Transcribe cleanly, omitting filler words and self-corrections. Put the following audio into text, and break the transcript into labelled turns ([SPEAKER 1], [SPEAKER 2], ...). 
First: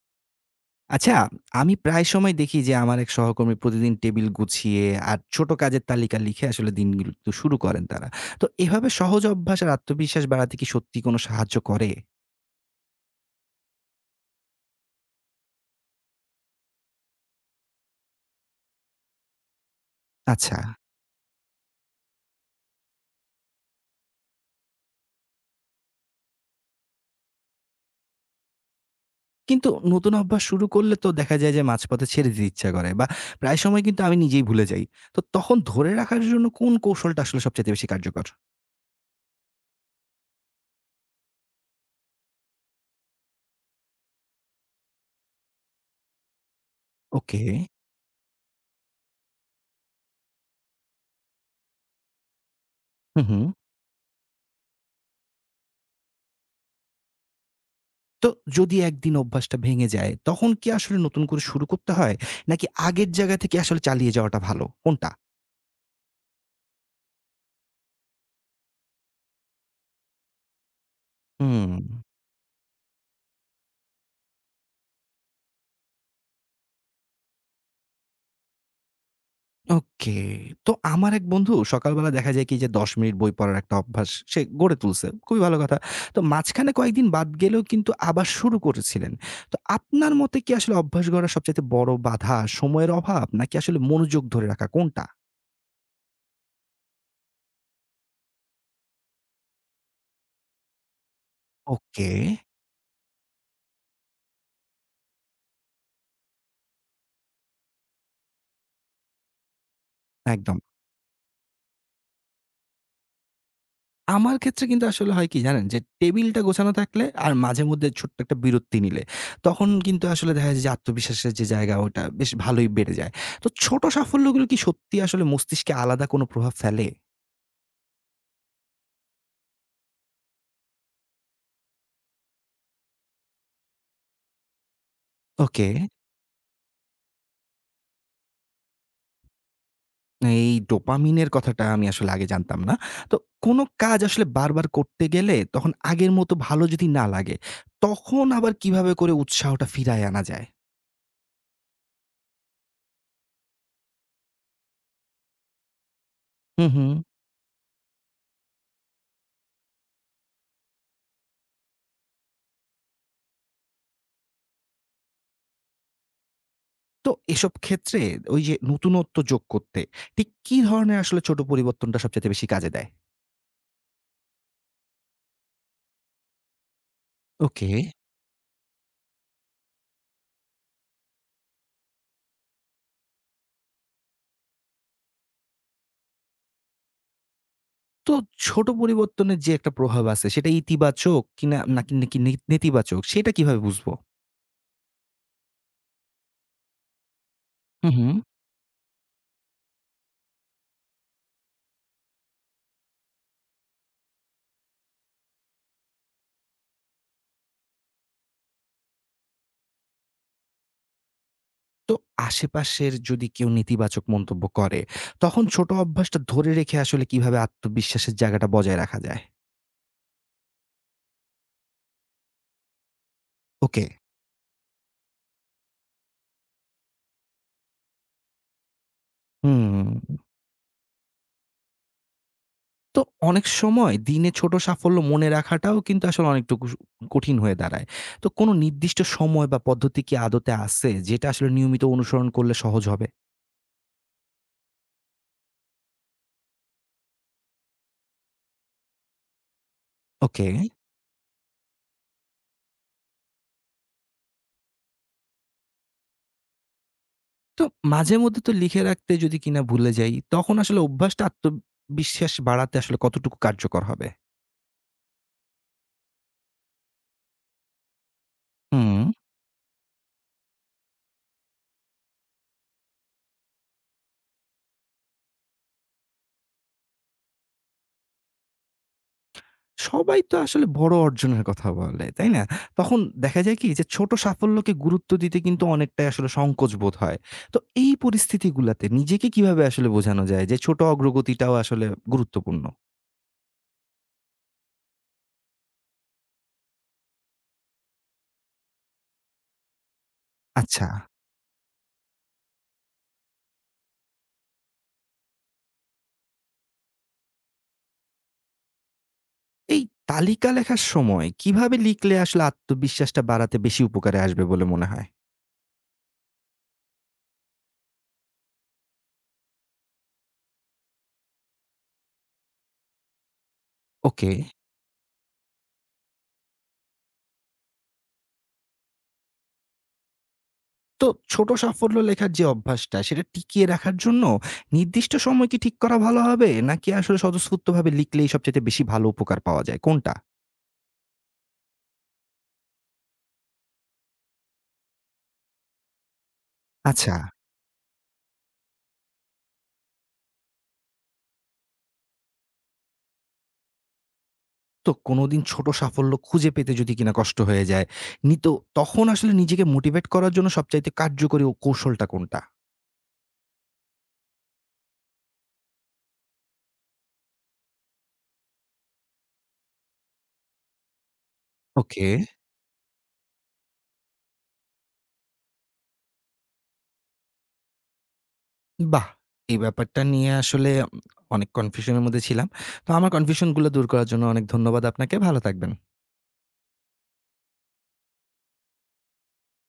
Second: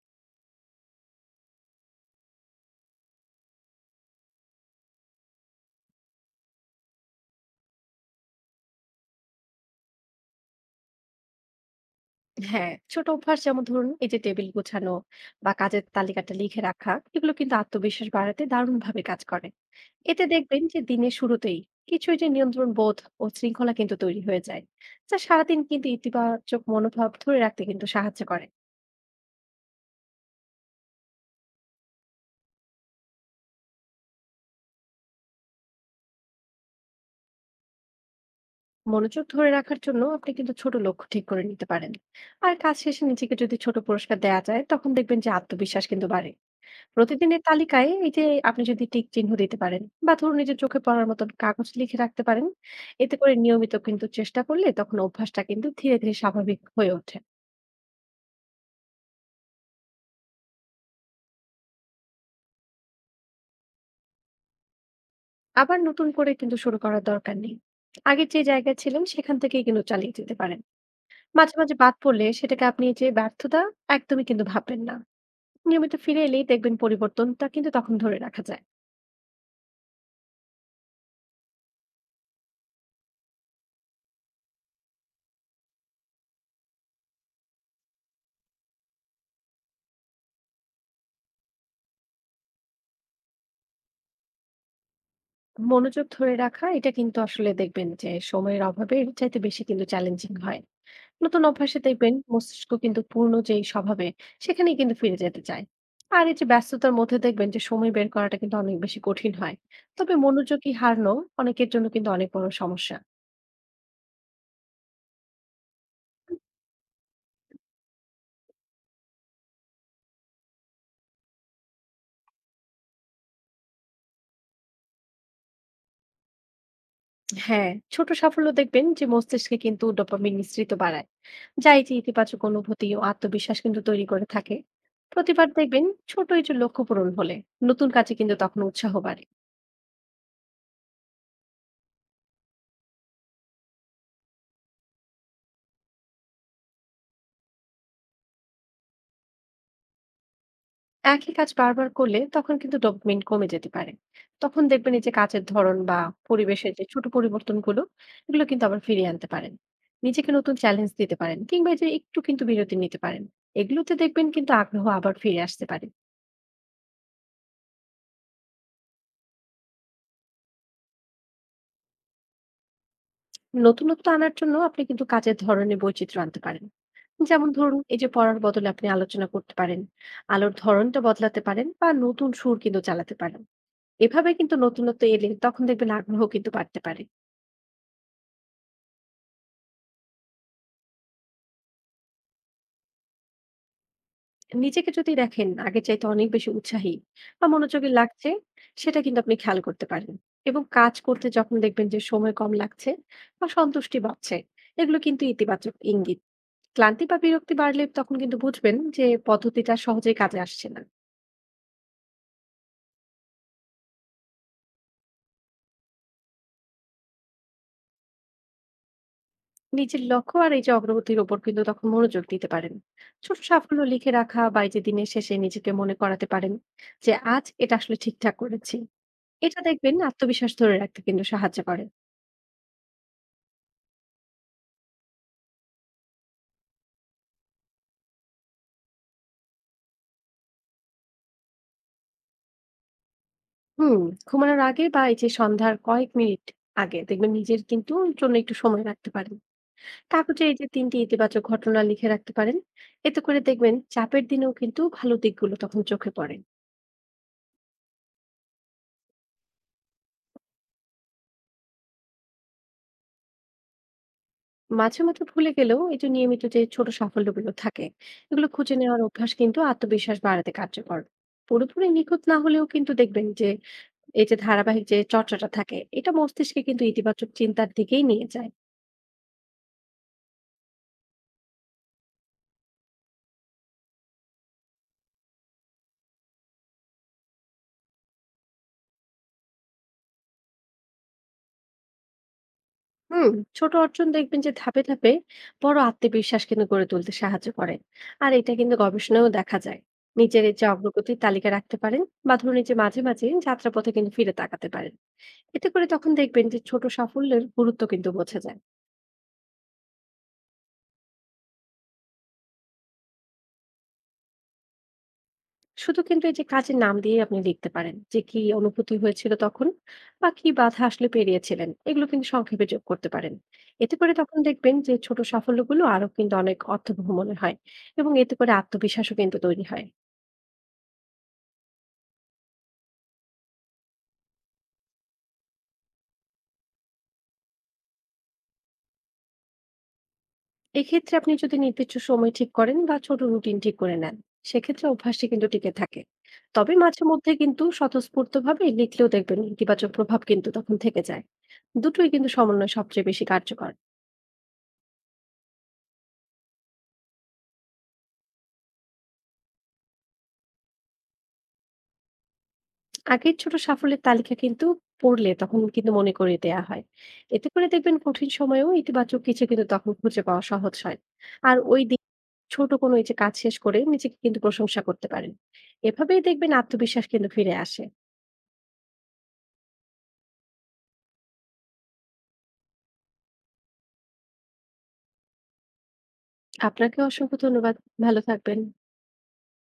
[SPEAKER 1] আচ্ছা, আমি প্রায় সময় দেখি যে আমার এক সহকর্মী প্রতিদিন টেবিল গুছিয়ে আর ছোট কাজের তালিকা লিখে আসলে দিনগুলো তো শুরু করেন তারা। তো এভাবে সহজ অভ্যাস আর আত্মবিশ্বাস বাড়াতে কি সত্যি কোনো সাহায্য করে?
[SPEAKER 2] হ্যাঁ, ছোট অভ্যাস যেমন ধরুন এই যে টেবিল গোছানো বা কাজের তালিকাটা লিখে রাখা, এগুলো কিন্তু আত্মবিশ্বাস বাড়াতে দারুণ ভাবে কাজ করে। এতে
[SPEAKER 1] আচ্ছা।
[SPEAKER 2] দেখবেন যে দিনের শুরুতেই কিছু যে নিয়ন্ত্রণ বোধ ও শৃঙ্খলা কিন্তু তৈরি হয়ে যায়, যা সারাদিন কিন্তু ইতিবাচক মনোভাব ধরে রাখতে কিন্তু সাহায্য করে।
[SPEAKER 1] কিন্তু নতুন অভ্যাস শুরু করলে তো দেখা যায় যে মাঝপথে ছেড়ে দিতে ইচ্ছা করে বা প্রায় সময় কিন্তু আমি নিজেই ভুলে যাই। তো তখন ধরে রাখার জন্য কোন কৌশলটা আসলে সবচাইতে বেশি কার্যকর?
[SPEAKER 2] মনোযোগ ধরে রাখার জন্য আপনি কিন্তু ছোট লক্ষ্য ঠিক করে নিতে পারেন, আর কাজ শেষে নিজেকে যদি ছোট পুরস্কার দেওয়া যায় তখন দেখবেন যে আত্মবিশ্বাস কিন্তু বাড়ে। প্রতিদিনের
[SPEAKER 1] ওকে।
[SPEAKER 2] তালিকায় এই যে আপনি যদি টিক চিহ্ন দিতে পারেন বা ধরুন নিজের চোখে পড়ার মতন কাগজ লিখে রাখতে পারেন, এতে
[SPEAKER 1] হুম,
[SPEAKER 2] করে
[SPEAKER 1] হুম।
[SPEAKER 2] নিয়মিত কিন্তু চেষ্টা করলে তখন অভ্যাসটা কিন্তু ধীরে ধীরে স্বাভাবিক হয়ে ওঠে।
[SPEAKER 1] তো যদি একদিন অভ্যাসটা ভেঙে যায় তখন কি আসলে নতুন করে শুরু করতে হয়? নাকি আগের জায়গা থেকে আসলে চালিয়ে যাওয়াটা ভালো? কোনটা?
[SPEAKER 2] আবার নতুন করে কিন্তু শুরু করার দরকার নেই, আগের যে জায়গায় ছিলেন সেখান থেকেই কিন্তু চালিয়ে যেতে পারেন। মাঝে
[SPEAKER 1] হুম,
[SPEAKER 2] মাঝে বাদ পড়লে সেটাকে আপনি এই যে ব্যর্থতা একদমই কিন্তু ভাববেন না। নিয়মিত ফিরে এলেই দেখবেন পরিবর্তনটা কিন্তু তখন ধরে রাখা যায়।
[SPEAKER 1] ওকে। তো আমার এক বন্ধু সকালবেলা দেখা যায় কি যে ১০ মিনিট বই পড়ার একটা অভ্যাস সে গড়ে তুলছে। খুবই ভালো কথা। তো মাঝখানে কয়েকদিন বাদ গেলেও কিন্তু আবার শুরু করেছিলেন। তো আপনার মতে কি আসলে অভ্যাস গড়ার সবচাইতে বড় বাধা সময়ের অভাব নাকি আসলে মনোযোগ ধরে রাখা কোনটা?
[SPEAKER 2] মনোযোগ ধরে রাখা এটা কিন্তু আসলে দেখবেন যে সময়ের অভাবে এর চাইতে বেশি কিন্তু চ্যালেঞ্জিং হয়। নতুন অভ্যাসে
[SPEAKER 1] ওকে,
[SPEAKER 2] দেখবেন মস্তিষ্ক কিন্তু পূর্ণ যেই স্বভাবে সেখানেই কিন্তু ফিরে যেতে চায়। আর এই যে ব্যস্ততার মধ্যে দেখবেন যে সময় বের করাটা কিন্তু অনেক বেশি কঠিন হয়। তবে
[SPEAKER 1] একদম।
[SPEAKER 2] মনোযোগী হারানো অনেকের জন্য কিন্তু অনেক বড় সমস্যা।
[SPEAKER 1] আমার ক্ষেত্রে কিন্তু আসলে হয় কি জানেন? যে টেবিলটা গোছানো থাকলে আর মাঝেমধ্যে ছোট্ট একটা বিরতি নিলে, তখন কিন্তু আসলে দেখা যায় যে আত্মবিশ্বাসের যে জায়গা ওটা বেশ ভালোই বেড়ে যায়। তো ছোট সাফল্যগুলো কি সত্যি আসলে মস্তিষ্কে আলাদা কোনো প্রভাব ফেলে?
[SPEAKER 2] হ্যাঁ, ছোট সাফল্য দেখবেন যে মস্তিষ্কে কিন্তু ডোপামিন নিঃসৃত বাড়ায়, যা এই যে ইতিবাচক অনুভূতি ও আত্মবিশ্বাস কিন্তু তৈরি করে থাকে। প্রতিবার
[SPEAKER 1] ওকে।
[SPEAKER 2] দেখবেন ছোট এই যে লক্ষ্য পূরণ হলে নতুন কাজে কিন্তু তখন উৎসাহ বাড়ে।
[SPEAKER 1] এই ডোপামিনের কথাটা আমি আসলে আগে জানতাম না। তো কোনো কাজ আসলে বারবার করতে গেলে তখন আগের মতো ভালো যদি না লাগে, তখন আবার কিভাবে করে উৎসাহটা ফিরায় আনা যায়?
[SPEAKER 2] একই কাজ বারবার করলে তখন কিন্তু ডোপামিন কমে যেতে পারে। তখন দেখবেন এই যে কাজের ধরন বা
[SPEAKER 1] হু,
[SPEAKER 2] পরিবেশের
[SPEAKER 1] হু।
[SPEAKER 2] যে ছোট পরিবর্তনগুলো, এগুলো কিন্তু আবার ফিরিয়ে আনতে পারেন। নিজেকে নতুন চ্যালেঞ্জ দিতে পারেন, কিংবা এই যে একটু কিন্তু বিরতি নিতে পারেন। এগুলোতে দেখবেন কিন্তু আগ্রহ আবার ফিরে আসতে পারে।
[SPEAKER 1] তো এসব ক্ষেত্রে ওই যে নতুনত্ব যোগ করতে ঠিক কি ধরনের আসলে ছোট পরিবর্তনটা সবচাইতে বেশি কাজে দেয়?
[SPEAKER 2] নতুনত্ব আনার জন্য আপনি কিন্তু কাজের ধরনে বৈচিত্র্য আনতে পারেন। যেমন
[SPEAKER 1] ওকে।
[SPEAKER 2] ধরুন এই যে পড়ার বদলে আপনি আলোচনা করতে পারেন, আলোর ধরনটা বদলাতে পারেন বা নতুন সুর কিন্তু চালাতে পারেন। এভাবে কিন্তু নতুনত্ব এলে তখন দেখবেন আগ্রহ কিন্তু বাড়তে পারে।
[SPEAKER 1] তো ছোট পরিবর্তনের যে একটা প্রভাব আছে সেটা ইতিবাচক কিনা নাকি নাকি নেতিবাচক সেটা কিভাবে বুঝবো?
[SPEAKER 2] নিজেকে যদি দেখেন আগের চাইতে অনেক বেশি উৎসাহী বা
[SPEAKER 1] হু,
[SPEAKER 2] মনোযোগী
[SPEAKER 1] হুম।
[SPEAKER 2] লাগছে, সেটা কিন্তু আপনি খেয়াল করতে পারেন। এবং কাজ করতে যখন দেখবেন যে সময় কম লাগছে বা সন্তুষ্টি বাড়ছে, এগুলো কিন্তু ইতিবাচক ইঙ্গিত। ক্লান্তি বা বিরক্তি বাড়লে তখন কিন্তু বুঝবেন যে পদ্ধতিটা সহজেই কাজে আসছে না।
[SPEAKER 1] তো আশেপাশের যদি কেউ নেতিবাচক মন্তব্য করে তখন ছোট অভ্যাসটা ধরে রেখে আসলে কিভাবে আত্মবিশ্বাসের জায়গাটা বজায় রাখা যায়?
[SPEAKER 2] নিজের লক্ষ্য আর এই যে অগ্রগতির ওপর কিন্তু তখন মনোযোগ দিতে পারেন। ছোট সাফল্য
[SPEAKER 1] ওকে।
[SPEAKER 2] লিখে রাখা বা এই যে দিনের শেষে নিজেকে মনে করাতে পারেন যে আজ এটা আসলে ঠিকঠাক করেছি। এটা
[SPEAKER 1] হুম।
[SPEAKER 2] দেখবেন আত্মবিশ্বাস ধরে রাখতে কিন্তু সাহায্য করে।
[SPEAKER 1] তো অনেক সময় দিনে ছোট সাফল্য মনে রাখাটাও কিন্তু আসলে অনেকটুকু কঠিন হয়ে দাঁড়ায়। তো কোনো নির্দিষ্ট সময় বা পদ্ধতি কি আদতে আছে যেটা আসলে নিয়মিত অনুসরণ করলে সহজ হবে?
[SPEAKER 2] হুম, ঘুমানোর আগে বা এই যে সন্ধ্যার কয়েক মিনিট আগে দেখবেন নিজের কিন্তু জন্য একটু সময় রাখতে পারেন। কাগজে
[SPEAKER 1] ওকে।
[SPEAKER 2] এই যে 3টি ইতিবাচক ঘটনা লিখে রাখতে পারেন। এতে করে দেখবেন চাপের দিনেও কিন্তু ভালো দিকগুলো তখন চোখে পড়ে।
[SPEAKER 1] তো মাঝেমধ্যে তো লিখে রাখতে যদি কিনা ভুলে যাই, তখন আসলে অভ্যাসটা আত্মবিশ্বাস বাড়াতে আসলে কতটুকু কার্যকর হবে?
[SPEAKER 2] মাঝে মাঝে ভুলে গেলেও এই যে নিয়মিত যে ছোট সাফল্যগুলো থাকে, এগুলো খুঁজে
[SPEAKER 1] হুম।
[SPEAKER 2] নেওয়ার অভ্যাস কিন্তু আত্মবিশ্বাস বাড়াতে কার্যকর। পুরোপুরি নিখুঁত না হলেও কিন্তু দেখবেন যে এই যে ধারাবাহিক যে চর্চাটা থাকে এটা মস্তিষ্কে কিন্তু ইতিবাচক চিন্তার দিকেই নিয়ে যায়।
[SPEAKER 1] সবাই তো আসলে বড় অর্জনের কথা বলে, তাই না? তখন দেখা যায় কি যে ছোট সাফল্যকে গুরুত্ব দিতে কিন্তু অনেকটাই আসলে সংকোচ বোধ হয়। তো এই পরিস্থিতিগুলাতে নিজেকে কিভাবে আসলে বোঝানো যায় যে ছোট অগ্রগতিটাও আসলে গুরুত্বপূর্ণ?
[SPEAKER 2] হুম, ছোট অর্জন দেখবেন যে ধাপে ধাপে বড় আত্মবিশ্বাস কিন্তু গড়ে তুলতে সাহায্য করে। আর এটা কিন্তু গবেষণায়ও দেখা যায়। নিজের এই যে
[SPEAKER 1] আচ্ছা,
[SPEAKER 2] অগ্রগতির তালিকা রাখতে পারেন বা ধরুন এই যে মাঝে মাঝে যাত্রাপথে কিন্তু ফিরে তাকাতে পারেন। এতে করে তখন দেখবেন যে ছোট সাফল্যের গুরুত্ব কিন্তু বোঝা যায়।
[SPEAKER 1] এই তালিকা লেখার সময় কিভাবে লিখলে আসলে আত্মবিশ্বাসটা বাড়াতে বেশি উপকারে আসবে বলে মনে হয়?
[SPEAKER 2] শুধু কিন্তু এই যে কাজের নাম দিয়ে আপনি লিখতে পারেন যে কি অনুভূতি হয়েছিল তখন, বা কি বাধা আসলে পেরিয়েছিলেন, এগুলো কিন্তু সংক্ষেপে যোগ করতে পারেন। এতে করে
[SPEAKER 1] ওকে।
[SPEAKER 2] তখন দেখবেন যে ছোট সাফল্যগুলো আরো কিন্তু অনেক অর্থবহ মনে হয়, এবং এতে করে আত্মবিশ্বাসও কিন্তু তৈরি হয়।
[SPEAKER 1] তো ছোট সাফল্য লেখার যে অভ্যাসটা সেটা টিকিয়ে রাখার জন্য নির্দিষ্ট সময় কি ঠিক করা ভালো হবে? নাকি আসলে স্বতঃস্ফূর্তভাবে লিখলেই সবচাইতে বেশি ভালো উপকার পাওয়া যায়? কোনটা?
[SPEAKER 2] এক্ষেত্রে আপনি যদি নির্দিষ্ট সময় ঠিক করেন বা ছোট রুটিন ঠিক করে নেন, সেক্ষেত্রে অভ্যাসটি কিন্তু টিকে থাকে। তবে মাঝে
[SPEAKER 1] আচ্ছা।
[SPEAKER 2] মধ্যে কিন্তু স্বতঃস্ফূর্ত ভাবে লিখলেও দেখবেন ইতিবাচক প্রভাব কিন্তু তখন থেকে যায়। দুটোই কিন্তু সমন্বয় সবচেয়ে বেশি কার্যকর।
[SPEAKER 1] তো কোনদিন ছোট সাফল্য খুঁজে পেতে যদি কিনা কষ্ট হয়ে যায়, নি তো তখন আসলে নিজেকে মোটিভেট করার জন্য সবচাইতে কার্যকরী ও কৌশলটা কোনটা?
[SPEAKER 2] আগের ছোট সাফল্যের তালিকা কিন্তু পড়লে তখন কিন্তু মনে করিয়ে দেয়া হয়। এতে করে দেখবেন কঠিন সময়েও ইতিবাচক কিছু কিন্তু তখন খুঁজে পাওয়া সহজ হয়। আর ওই দিন
[SPEAKER 1] ওকে।
[SPEAKER 2] ছোট কোনো এই যে কাজ শেষ করে নিজেকে কিন্তু প্রশংসা করতে পারেন। এভাবেই দেখবেন আত্মবিশ্বাস কিন্তু ফিরে আসে।
[SPEAKER 1] বাহ! এই ব্যাপারটা নিয়ে আসলে অনেক কনফিউশন এর মধ্যে ছিলাম। তো আমার কনফিউশন গুলো দূর করার জন্য অনেক ধন্যবাদ আপনাকে। ভালো থাকবেন।
[SPEAKER 2] আপনাকে অসংখ্য ধন্যবাদ। ভালো থাকবেন।